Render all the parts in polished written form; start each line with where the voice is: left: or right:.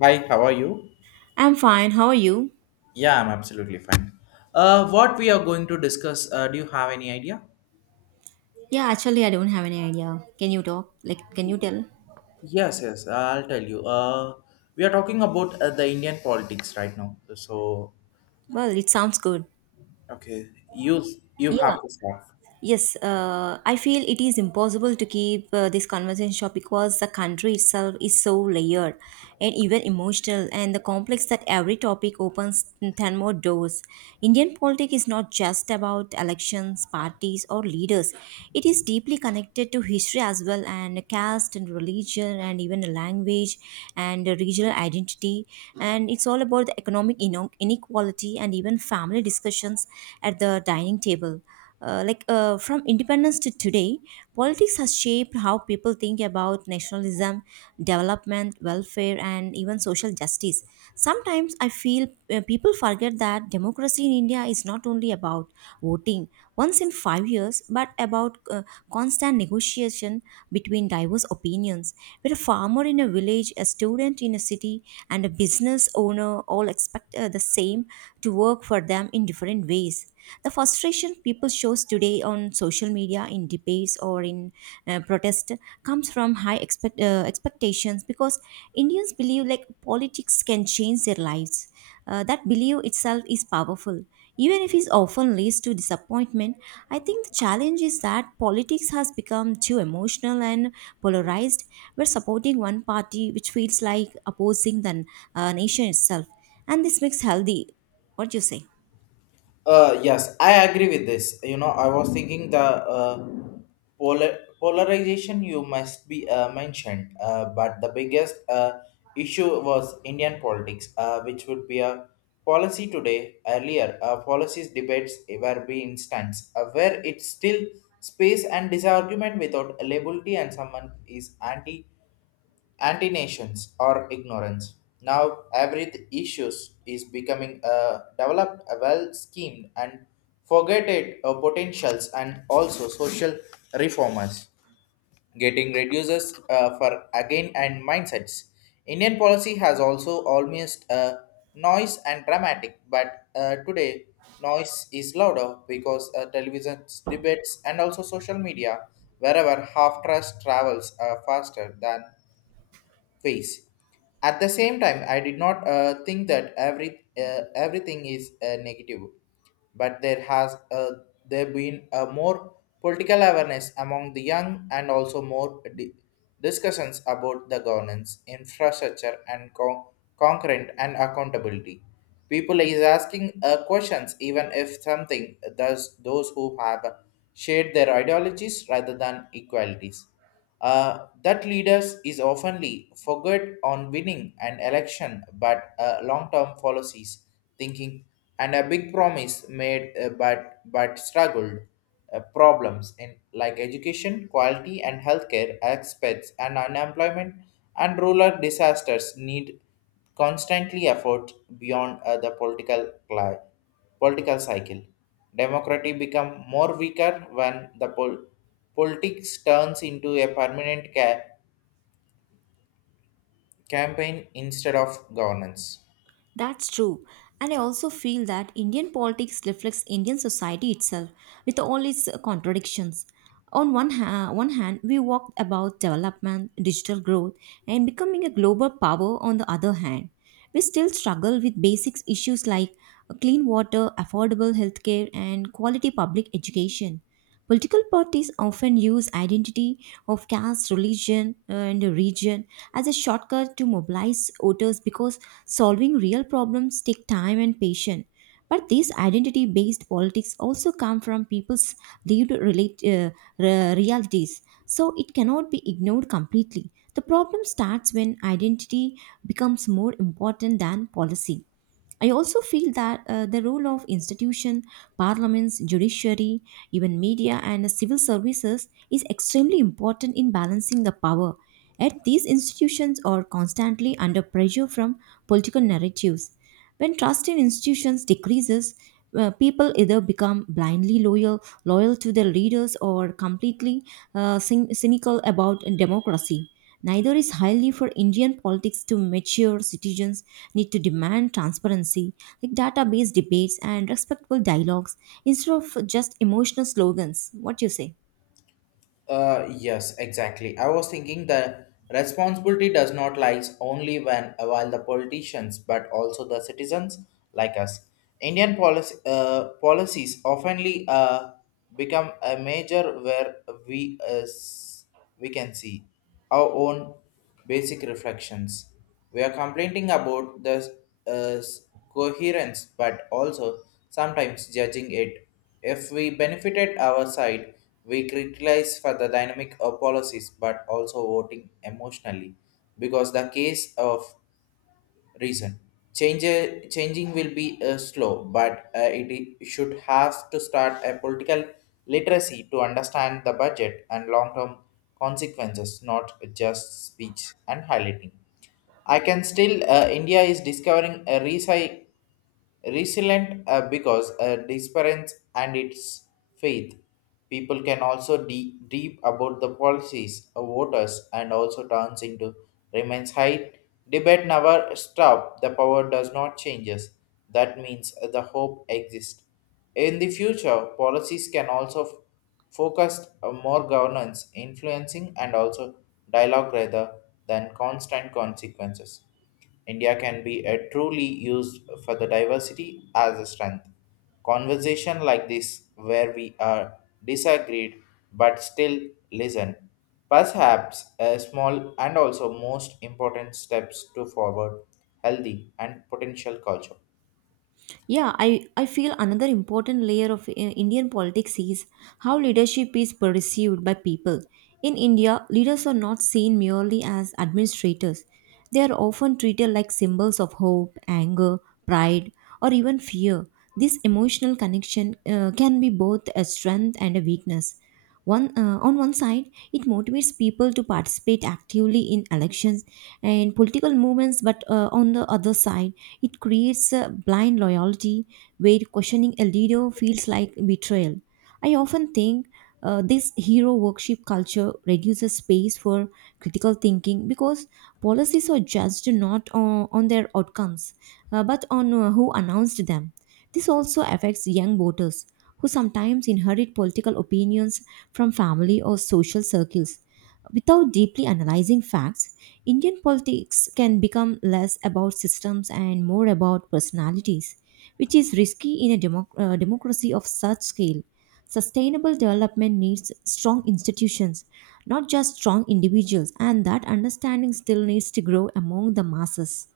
left: Hi, how are you?
right: I'm fine. How are you?
left: Yeah, I'm absolutely fine. What we are going to discuss, do you have any idea?
right: Yeah, actually, I don't have any idea. Can you talk? Like, can you tell?
left: Yes, I'll tell you. We are talking about the Indian politics right now. So,
right: Well, it sounds good.
left: okay, you have
right: Yeah.
left: to start.
right: Yes, I feel it is impossible to keep this conversation short because the country itself is so layered and even emotional and the complex that every topic opens 10 more doors. Indian politics is not just about elections, parties or leaders. It is deeply connected to history as well and caste and religion and even the language and the regional identity. And it's all about the economic inequality and even family discussions at the dining table like from independence to today, politics has shaped how people think about nationalism, development, welfare, and even social justice. Sometimes I feel people forget that democracy in India is not only about voting once in 5 years, but about constant negotiation between diverse opinions, where a farmer in a village, a student in a city, and a business owner all expect the same to work for them in different ways. The frustration people shows today on social media, in debates, or in protest comes from high expectations because Indians believe like politics can change their lives. That belief itself is powerful. Even if it often leads to disappointment, I think the challenge is that politics has become too emotional and polarized. We're supporting one party, which feels like opposing the nation itself, and this makes healthy. What do you say?
left: Yes, I agree with this. You know, I was thinking the polarization you must be mentioned, but the biggest issue was Indian politics, which would be a policy today. Earlier, policies debates were be instance where it's still space and disagreement without liability, and someone is anti-nations or ignorance. Now issues is becoming a developed, a well-schemed and forgotten potentials and also social reformers getting reduces for again and mindsets. Indian policy has also almost noise and dramatic, but today noise is louder because television debates and also social media wherever half trust travels faster than face. At the same time, I did not think that everything is negative, but there been a more political awareness among the young and also discussions about the governance, infrastructure, and concurrent and accountability. People is asking questions even if something does those who have shared their ideologies rather than equalities. That leaders is oftenly forget on winning an election but long-term policies thinking and a big promise made but struggled problems in like education quality and healthcare aspects and unemployment and rural disasters need constantly effort beyond the political cycle. Democracy become more weaker when the politics turns into a permanent campaign instead of governance.
right: That's true. And I also feel that Indian politics reflects Indian society itself with all its contradictions. On one hand, we walk about development, digital growth, and becoming a global power. On the other hand, we still struggle with basic issues like clean water, affordable healthcare, and quality public education. Political parties often use identity of caste, religion, and region as a shortcut to mobilize voters because solving real problems take time and patience. But these identity-based politics also come from people's lived realities, so it cannot be ignored completely. The problem starts when identity becomes more important than policy. I also feel that the role of institution, parliaments, judiciary, even media and civil services is extremely important in balancing the power. Yet these institutions are constantly under pressure from political narratives. When trust in institutions decreases, people either become blindly loyal, loyal to their leaders, or completely cynical about democracy. Neither is highly for Indian politics to mature citizens need to demand transparency, like data-based debates and respectful dialogues instead of just emotional slogans. What do you say?
left: Yes, exactly. I was thinking the responsibility does not lies only when while the politicians, but also the citizens like us. Indian policy, policies oftenly become a major where we uh, we can see, our own basic reflections. We are complaining about the uh, coherence, but also sometimes judging it. If we benefited our side, we criticize for the dynamic of policies, but also voting emotionally, because the case of reason. Change, changing will be slow, but should have to start a political literacy to understand the budget and long-term consequences, not just speech and highlighting. India is discovering a recycle resilient because disparence and its faith. People can also deep about the policies of voters and also turns into remains high. Debate never stop. The power does not changes. That means the hope exists. In the future, policies can also focus on more governance, influencing, and also dialogue rather than constant consequences. India can be truly used for the diversity as a strength. Conversation like this, where we are disagreed but still listen, perhaps a small and also most important steps to forward healthy and potential culture.
right: Yeah, I feel another important layer of Indian politics is how leadership is perceived by people. In India, leaders are not seen merely as administrators. They are often treated like symbols of hope, anger, pride, or even fear. This emotional connection can be both a strength and a weakness. On one side, it motivates people to participate actively in elections and political movements, but on the other side, it creates a blind loyalty where questioning a leader feels like betrayal. I often think this hero worship culture reduces space for critical thinking because policies are judged not on their outcomes but on who announced them. This also affects young voters who sometimes inherit political opinions from family or social circles. Without deeply analyzing facts, Indian politics can become less about systems and more about personalities, which is risky in a democracy of such scale. Sustainable development needs strong institutions, not just strong individuals, and that understanding still needs to grow among the masses.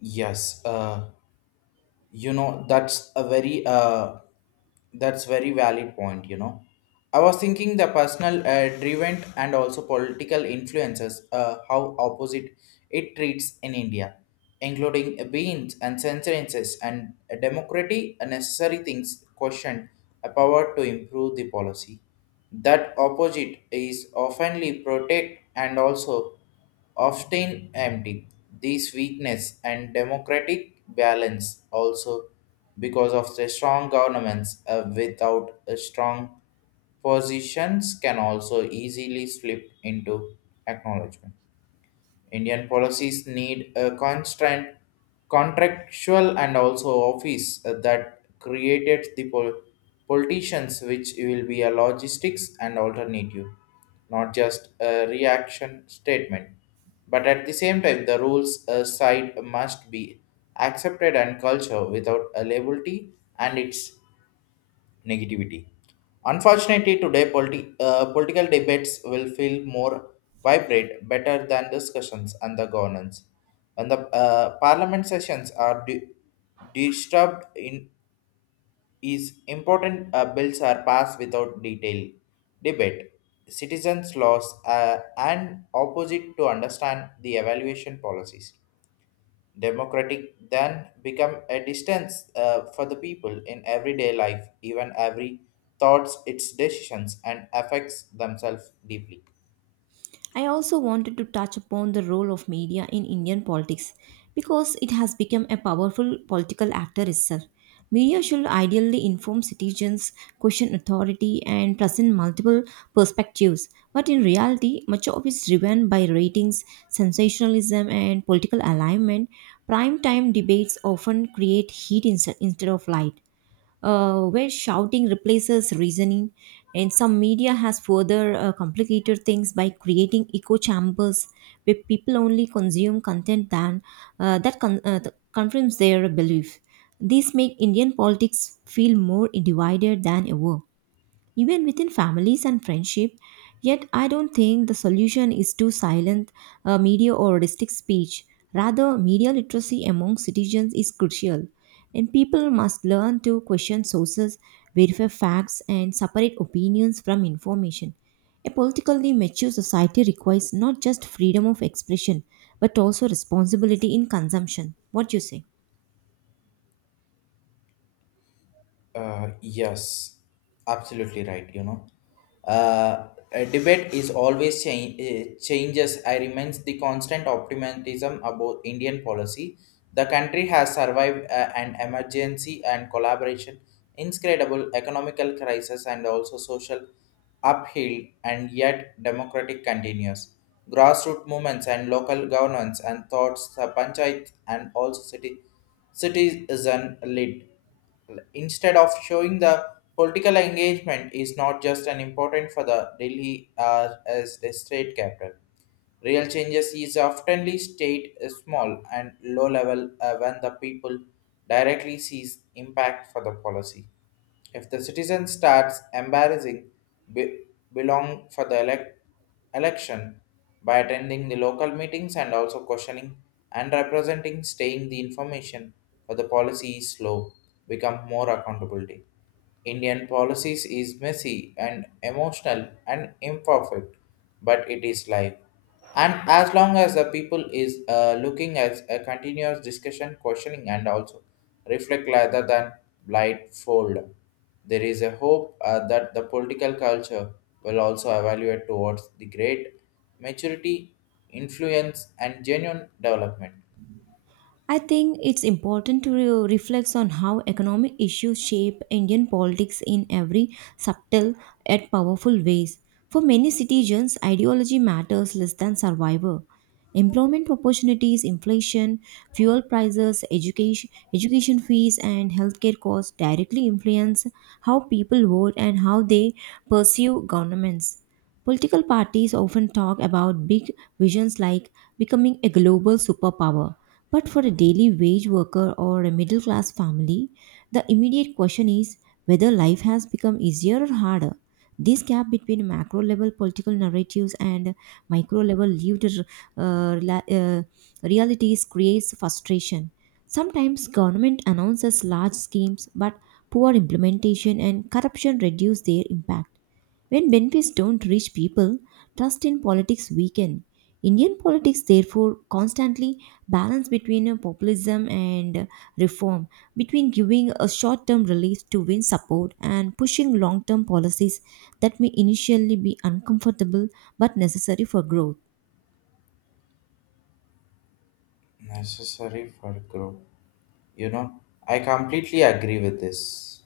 left: Yes, you know that's a very that's very valid point, you know, I was thinking the personal driven and also political influences how opposite it treats in India, including beans and censorships and democracy a necessary things questioned a power to improve the policy that opposite is oftenly protect and also often empty. This weakness and democratic balance also because of the strong governments without a strong positions can also easily slip into acknowledgement. Indian policies need a constant contractual and also office that created the politicians which will be a logistics and alternative, not just a reaction statement but at the same time the rules side must be accepted and culture without a liability and its negativity. Unfortunately, today political debates will feel more vibrant, better than discussions and the governance. When the parliament sessions are disturbed, in is important bills are passed without detail debate. Citizens' laws and opposite to understand the evaluation policies democratic then become a distance for the people in everyday life even every thoughts its decisions and affects themselves deeply.
right: I also wanted to touch upon the role of media in Indian politics because it has become a powerful political actor itself. Media should ideally inform citizens, question authority, and present multiple perspectives. But in reality, much of it is driven by ratings, sensationalism, and political alignment. Prime time debates often create heat instead of light where shouting replaces reasoning, and some media has further complicated things by creating echo chambers where people only consume content than that con- th- confirms their belief. These make Indian politics feel more divided than ever, even within families and friendship. Yet, I don't think the solution is to silence media or restrict speech. Rather, media literacy among citizens is crucial, and people must learn to question sources, verify facts, and separate opinions from information. A politically mature society requires not just freedom of expression, but also responsibility in consumption. What do you say?
left: Yes, absolutely right. You know, a debate is always changes. I remains the constant optimism about Indian policy. The country has survived an emergency and collaboration, incredible economical crisis, and also social uphill, and yet democratic continues. Grassroots movements and local governance and thoughts, panchayat and also city citizen led instead of showing the political engagement is not just an important for the Delhi as the state capital. Real changes is oftenly state small and low level when the people directly sees impact for the policy. If the citizen starts embarrassing be- belong for the election by attending the local meetings and also questioning and representing staying the information for the policy is slow become more accountability. Indian policies is messy and emotional and imperfect, but it is life. And as long as the people is looking at a continuous discussion, questioning, and also reflect rather than blindfold. There is a hope that the political culture will also evaluate towards the great maturity, influence, and genuine development
right: I think it's important to reflect on how economic issues shape Indian politics in every subtle yet powerful ways. For many citizens, ideology matters less than survival. Employment opportunities, inflation, fuel prices, education, education fees, and healthcare costs directly influence how people vote and how they pursue governments. Political parties often talk about big visions like becoming a global superpower, but for a daily wage worker or a middle class family, the immediate question is whether life has become easier or harder. This gap between macro level political narratives and micro level lived rela- uh, realities creates frustration. Sometimes government announces large schemes, but poor implementation and corruption reduce their impact. When benefits don't reach people, trust in politics weaken. Indian politics therefore constantly balance between populism and reform, between giving a short-term relief to win support and pushing long-term policies that may initially be uncomfortable but necessary for growth.
left: necessary for growth. You know, I completely agree with this.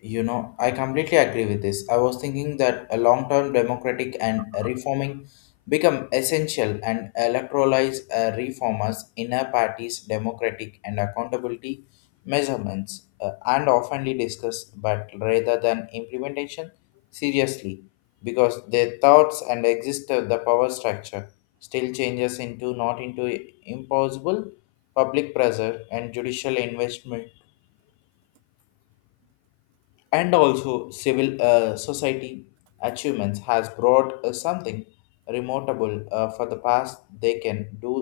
left: I completely agree with this. I was thinking that a long-term democratic and reforming become essential and electoralize reformers, inner parties, democratic and accountability measurements, and oftenly discussed, but rather than implementation, seriously, because their thoughts and exist of the power structure still changes into not into impossible public pressure and judicial investment and also civil society achievements has brought something remarkable for the past they can do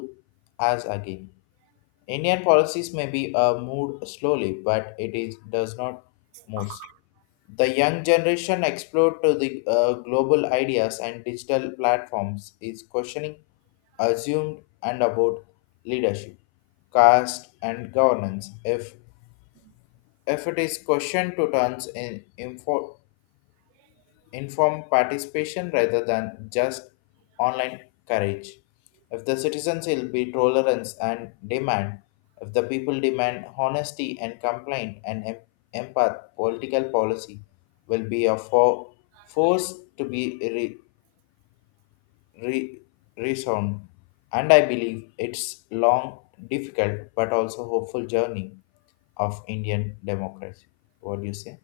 left: as again Indian policies may be moved slowly but it is does not move. The young generation explored to the global ideas and digital platforms is questioning assumed and about leadership caste and governance. If if it is questioned to turns in info informed participation rather than just online courage. If the citizens will be tolerance and demand, if the people demand honesty and complaint and empath, political policy will be a force to be re- resound. And I believe it's long, difficult, but also hopeful journey of Indian democracy. What do you say?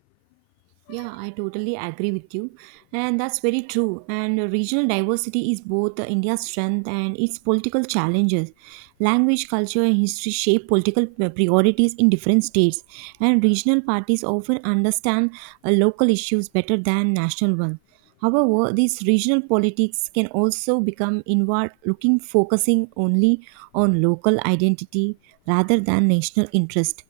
right: Yeah, I totally agree with you. And that's very true. And regional diversity is both India's strength and its political challenges. Language, culture, and history shape political priorities in different states. And regional parties often understand local issues better than national ones. However, these regional politics can also become inward looking, focusing only on local identity rather than national interest.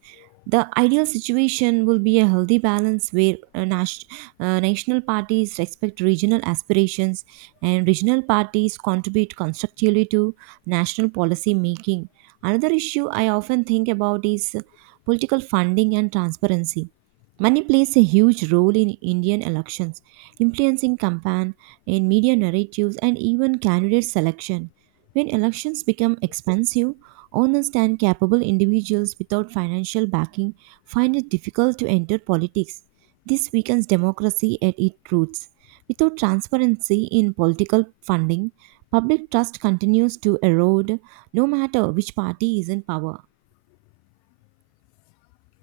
right: The ideal situation will be a healthy balance where national parties respect regional aspirations and regional parties contribute constructively to national policy making. Another issue I often think about is political funding and transparency. Money plays a huge role in Indian elections, influencing campaign and media narratives and even candidate selection. When elections become expensive, honest and capable individuals without financial backing find it difficult to enter politics. This weakens democracy at its roots. Without transparency in political funding, public trust continues to erode no matter which party is in power.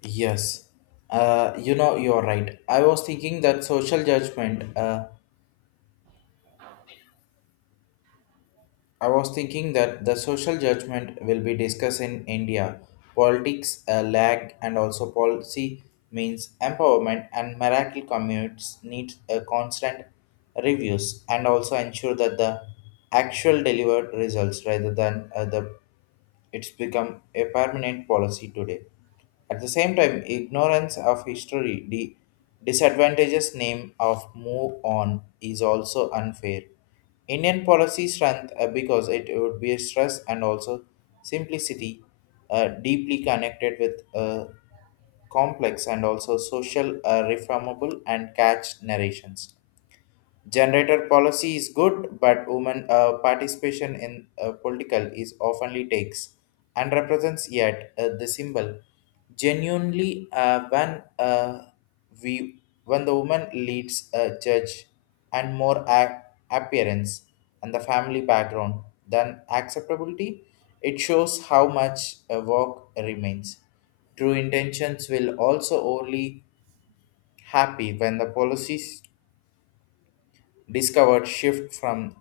left: Yes, you know, you're right. I was thinking that the social judgment will be discussed in India. Politics, lag, and also policy means empowerment and miracle commutes need a constant reviews and also ensure that the actual delivered results rather than the it's become a permanent policy today. At the same time, ignorance of history, the disadvantages name of move on is also unfair. Indian policy strength because it would be a stress and also simplicity, deeply connected with complex and also social reformable and catch narrations. Generator policy is good, but women participation in political is oftenly takes and represents yet the symbol. Genuinely, when the woman leads a church and more appearance and the family background than acceptability, it shows how much a work remains. True intentions will also only happy when the policies discovered shift from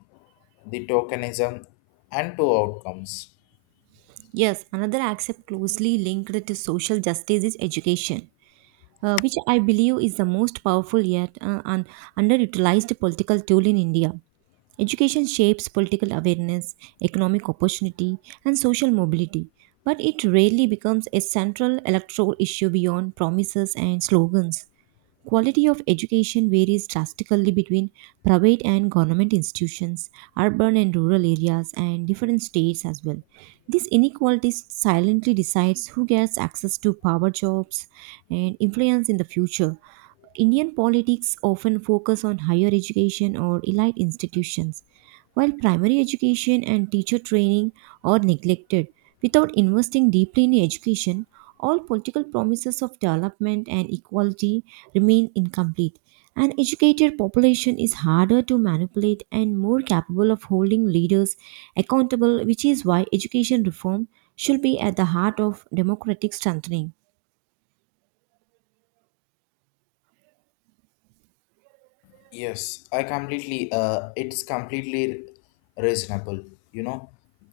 left: the tokenism and to outcomes.
right: Yes, another aspect closely linked to social justice is education, which I believe is the most powerful yet and underutilized political tool in India. Education shapes political awareness, economic opportunity, and social mobility, but it rarely becomes a central electoral issue beyond promises and slogans. Quality of education varies drastically between private and government institutions, urban and rural areas, and different states as well. This inequality silently decides who gets access to power jobs, and influence in the future. Indian politics often focus on higher education or elite institutions, while primary education and teacher training are neglected. Without investing deeply in education, all political promises of development and equality remain incomplete. An educated population is harder to manipulate and more capable of holding leaders accountable, which is why education reform should be at the heart of democratic strengthening.
left: Yes, I completely it's completely reasonable, you know.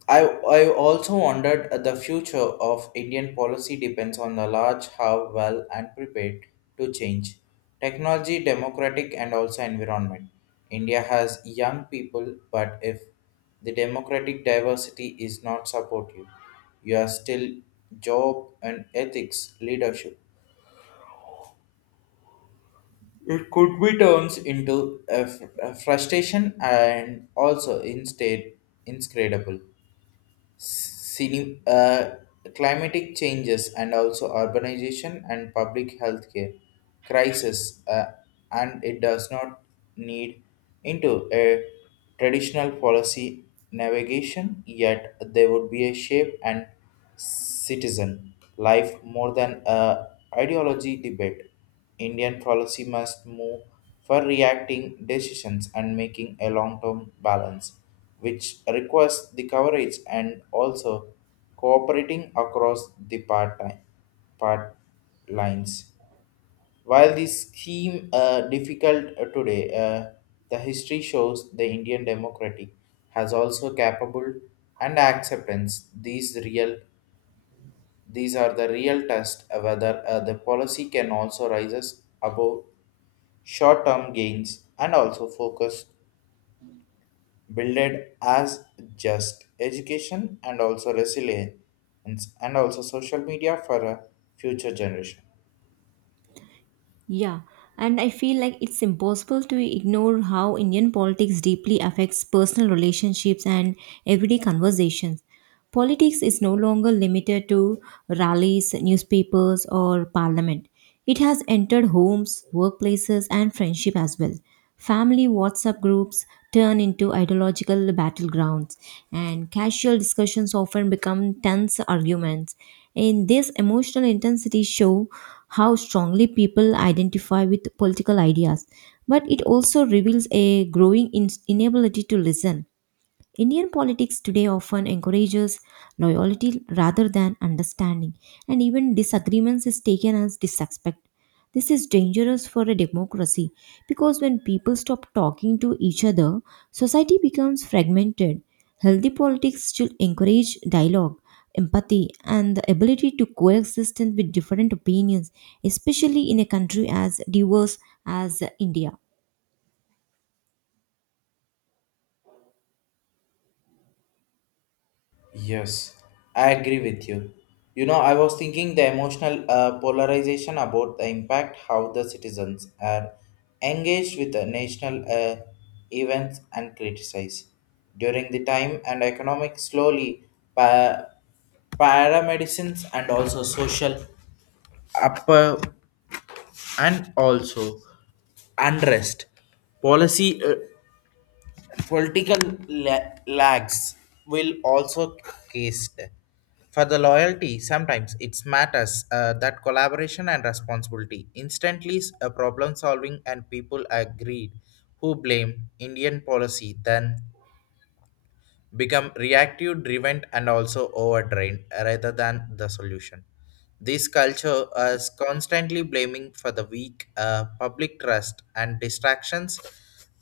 left: I I also wondered the future of Indian policy depends on the large how well and prepared to change. Technology, democratic and also environment. India has young people, but if the democratic diversity is not supportive, you are still job and ethics leadership, it could be turned into a frustration and also instead inscredible. Cine, climatic changes and also urbanization and public health care crisis, and it does not need into a traditional policy navigation yet there would be a shape and citizen life more than a ideology debate. Indian policy must move for reacting decisions and making a long-term balance, which requires the coverage and also cooperating across the part lines. While this scheme difficult today, the history shows the Indian democracy has also capable and acceptance these are the real test of whether the policy can also rises above short-term gains and also focus builded as just education and also resilience and also social media for a future generation.
right: Yeah, and I feel like it's impossible to ignore how Indian politics deeply affects personal relationships and everyday conversations. Politics is no longer limited to rallies, newspapers, or parliament. It has entered homes, workplaces, and friendship as well. Family WhatsApp groups turn into ideological battlegrounds, and casual discussions often become tense arguments. In this emotional intensity show how strongly people identify with political ideas, but it also reveals a growing inability to listen. Indian politics today often encourages loyalty rather than understanding, and even disagreements is taken as disrespect. This is dangerous for a democracy because when people stop talking to each other, society becomes fragmented. Healthy politics should encourage dialogue, empathy, and the ability to coexist with different opinions, especially in a country as diverse as India.
left: Yes, I agree with you. You know, I was thinking the emotional polarization about the impact how the citizens are engaged with the national events and criticize. During the time and economic slowly pa- paramedicines and also social upper and also unrest policy political lags will also cased. For the loyalty, sometimes it matters that collaboration and responsibility. Instantly, problem solving and people agreed who blame Indian policy then become reactive driven and also overdrained rather than the solution. This culture is constantly blaming for the weak public trust and distractions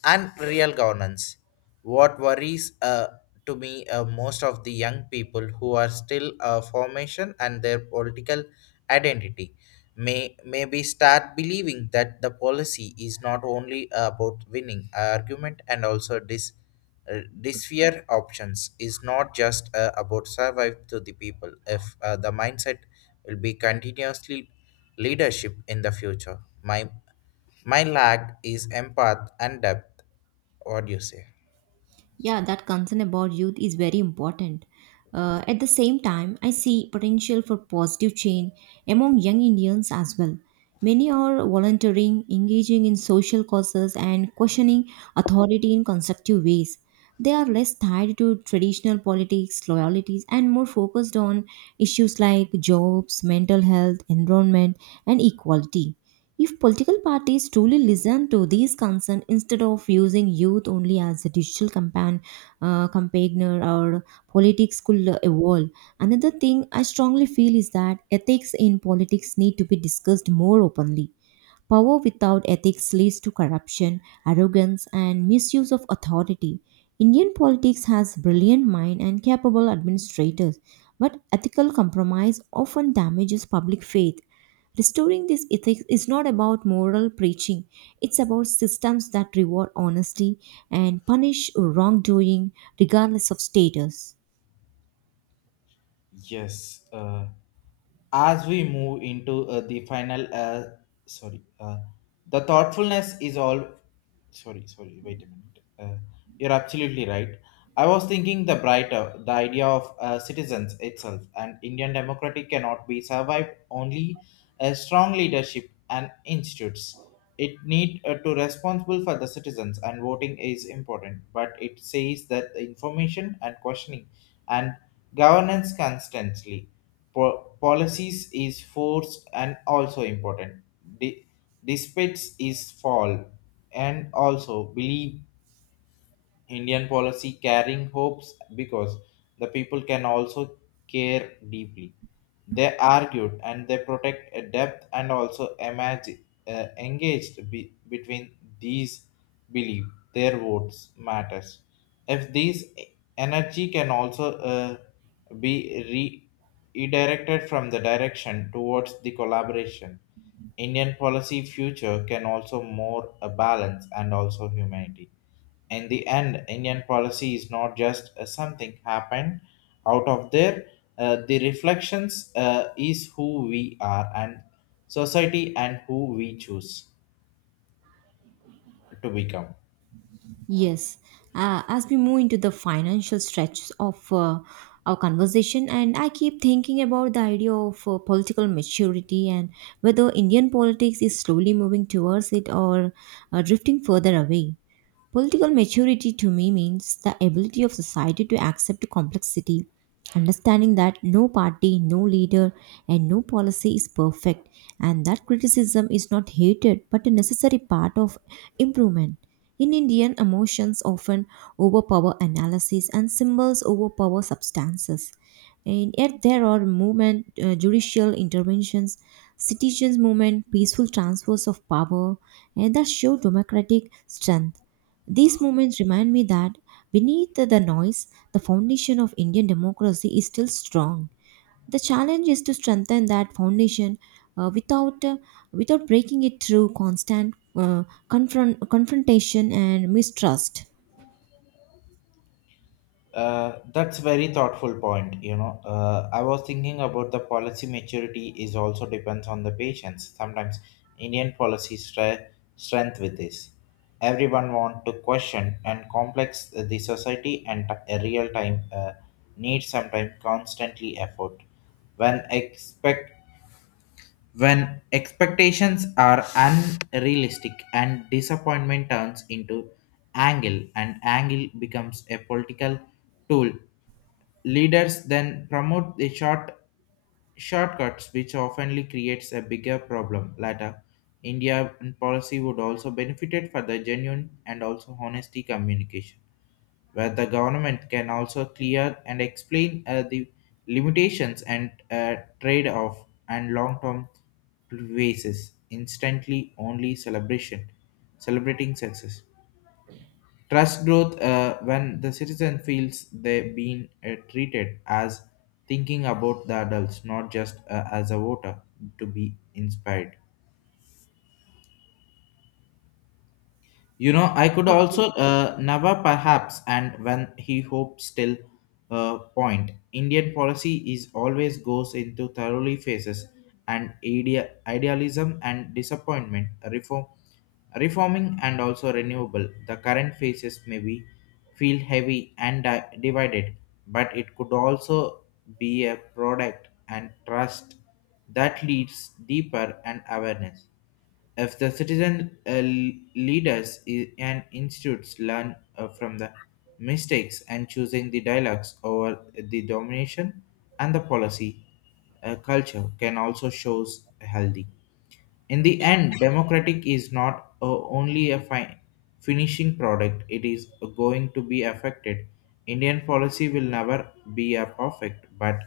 left: and real governance. What worries to me, most of the young people who are still formation and their political identity maybe start believing that the policy is not only about winning argument and also dis this fear options is not just about survive to the people. If the mindset will be continuously leadership in the future, my lag is empath and depth. What do you say?
right: Yeah, that concern about youth is very important. At the same time, I see potential for positive change among young Indians as well. Many are volunteering, engaging in social causes, and questioning authority in constructive ways. They are less tied to traditional politics, loyalties, and more focused on issues like jobs, mental health, environment, and equality. If political parties truly listen to these concerns instead of using youth only as a digital campaigner, our politics could evolve. Another thing I strongly feel is that ethics in politics need to be discussed more openly. Power without ethics leads to corruption, arrogance, and misuse of authority. Indian politics has brilliant minds and capable administrators, but ethical compromise often damages public faith. Restoring this ethics is not about moral preaching, it's about systems that reward honesty and punish wrongdoing regardless of status.
left: Yes, as we move into the final sorry, the thoughtfulness is all, sorry, wait a minute, you're absolutely right. I was thinking the brighter the idea of citizens itself, and Indian democracy cannot be survived only a strong leadership and institutes. It need to responsible for the citizens, and voting is important, but it says that the information and questioning and governance constantly policies is forced and also important. De- Despite its fall and also believe Indian policy carrying hopes because the people can also care deeply. They argued and they protect a depth and also imagine, engaged between these believe their votes matters. If these energy can also be re- redirected from the direction towards the collaboration, Indian policy future can also more a balance and also humanity. In the end, Indian policy is not just something happened out of there. Uh, the reflections is who we are and society and who we choose to become.
right: Yes, as we move into the financial stretch of our conversation, and I keep thinking about the idea of political maturity and whether Indian politics is slowly moving towards it or drifting further away. Political maturity to me means the ability of society to accept complexity, understanding that no party, no leader, and no policy is perfect, and that criticism is not hated but a necessary part of improvement. In Indian, emotions often overpower analysis and symbols overpower substances. And yet, there are movement, judicial interventions, citizens' movement, peaceful transfers of power, and that show democratic strength. These moments remind me that beneath the noise, the foundation of Indian democracy is still strong. The challenge is to strengthen that foundation uh, without uh, without breaking it through constant confrontation and mistrust.
left: That's very thoughtful point. You know, I was thinking about the policy maturity is also depends on the patients. Sometimes Indian policy strength with this. Everyone want to question and complex the society and a real time need sometimes constantly effort. When expect when expectations are unrealistic and disappointment turns into angle, and angle becomes a political tool. Leaders then promote the shortcuts, which often creates a bigger problem later. India and policy would also benefit for the genuine and also honesty communication, where the government can also clear and explain the limitations and trade-off and long-term basis. Instantly, celebrating success. Trust growth when the citizen feels they've been treated as thinking about the adults, not just as a voter to be inspired. You know, I could also never perhaps, and when he hopes still point. Indian policy is always goes into thoroughly phases and idealism and disappointment, reforming and also renewable. The current phases may be feel heavy and divided, but it could also be a product and trust that leads deeper and awareness. If the citizen, leaders and institutes learn from the mistakes and choosing the dialogues over the domination and the policy, culture can also shows healthy. In the end, democratic is not only a finishing product, it is going to be affected. Indian policy will never be a perfect, but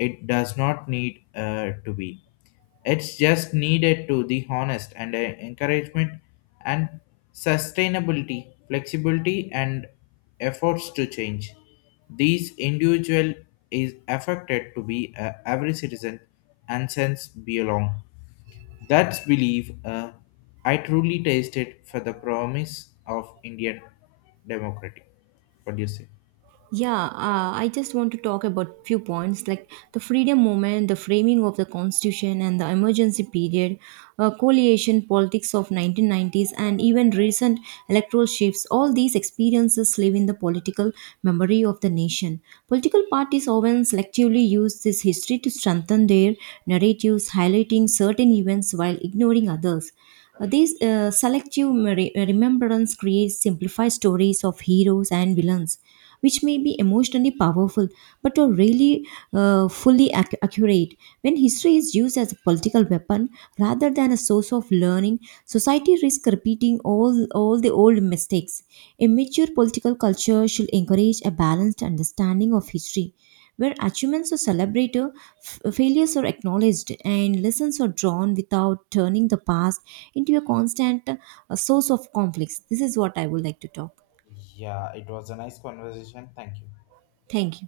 left: it does not need to be. It's just needed to the honest and encouragement and sustainability, flexibility and efforts to change. These individual is affected to be every citizen and sense belong. That's believe, I truly tasted for the promise of Indian democracy. What do you say?
right: Yeah, I just want to talk about few points like the freedom movement, the framing of the constitution and the emergency period, coalition politics of 1990s and even recent electoral shifts. All these experiences live in the political memory of the nation. Political parties often selectively use this history to strengthen their narratives, highlighting certain events while ignoring others. These selective remembrance creates simplified stories of heroes and villains, which may be emotionally powerful but are really fully accurate. When history is used as a political weapon rather than a source of learning, society risks repeating all the old mistakes. A mature political culture should encourage a balanced understanding of history, where achievements are celebrated, failures are acknowledged, and lessons are drawn without turning the past into a constant source of conflicts. This is what I would like to talk.
left: Yeah, it was a nice conversation. Thank you.
right: Thank you.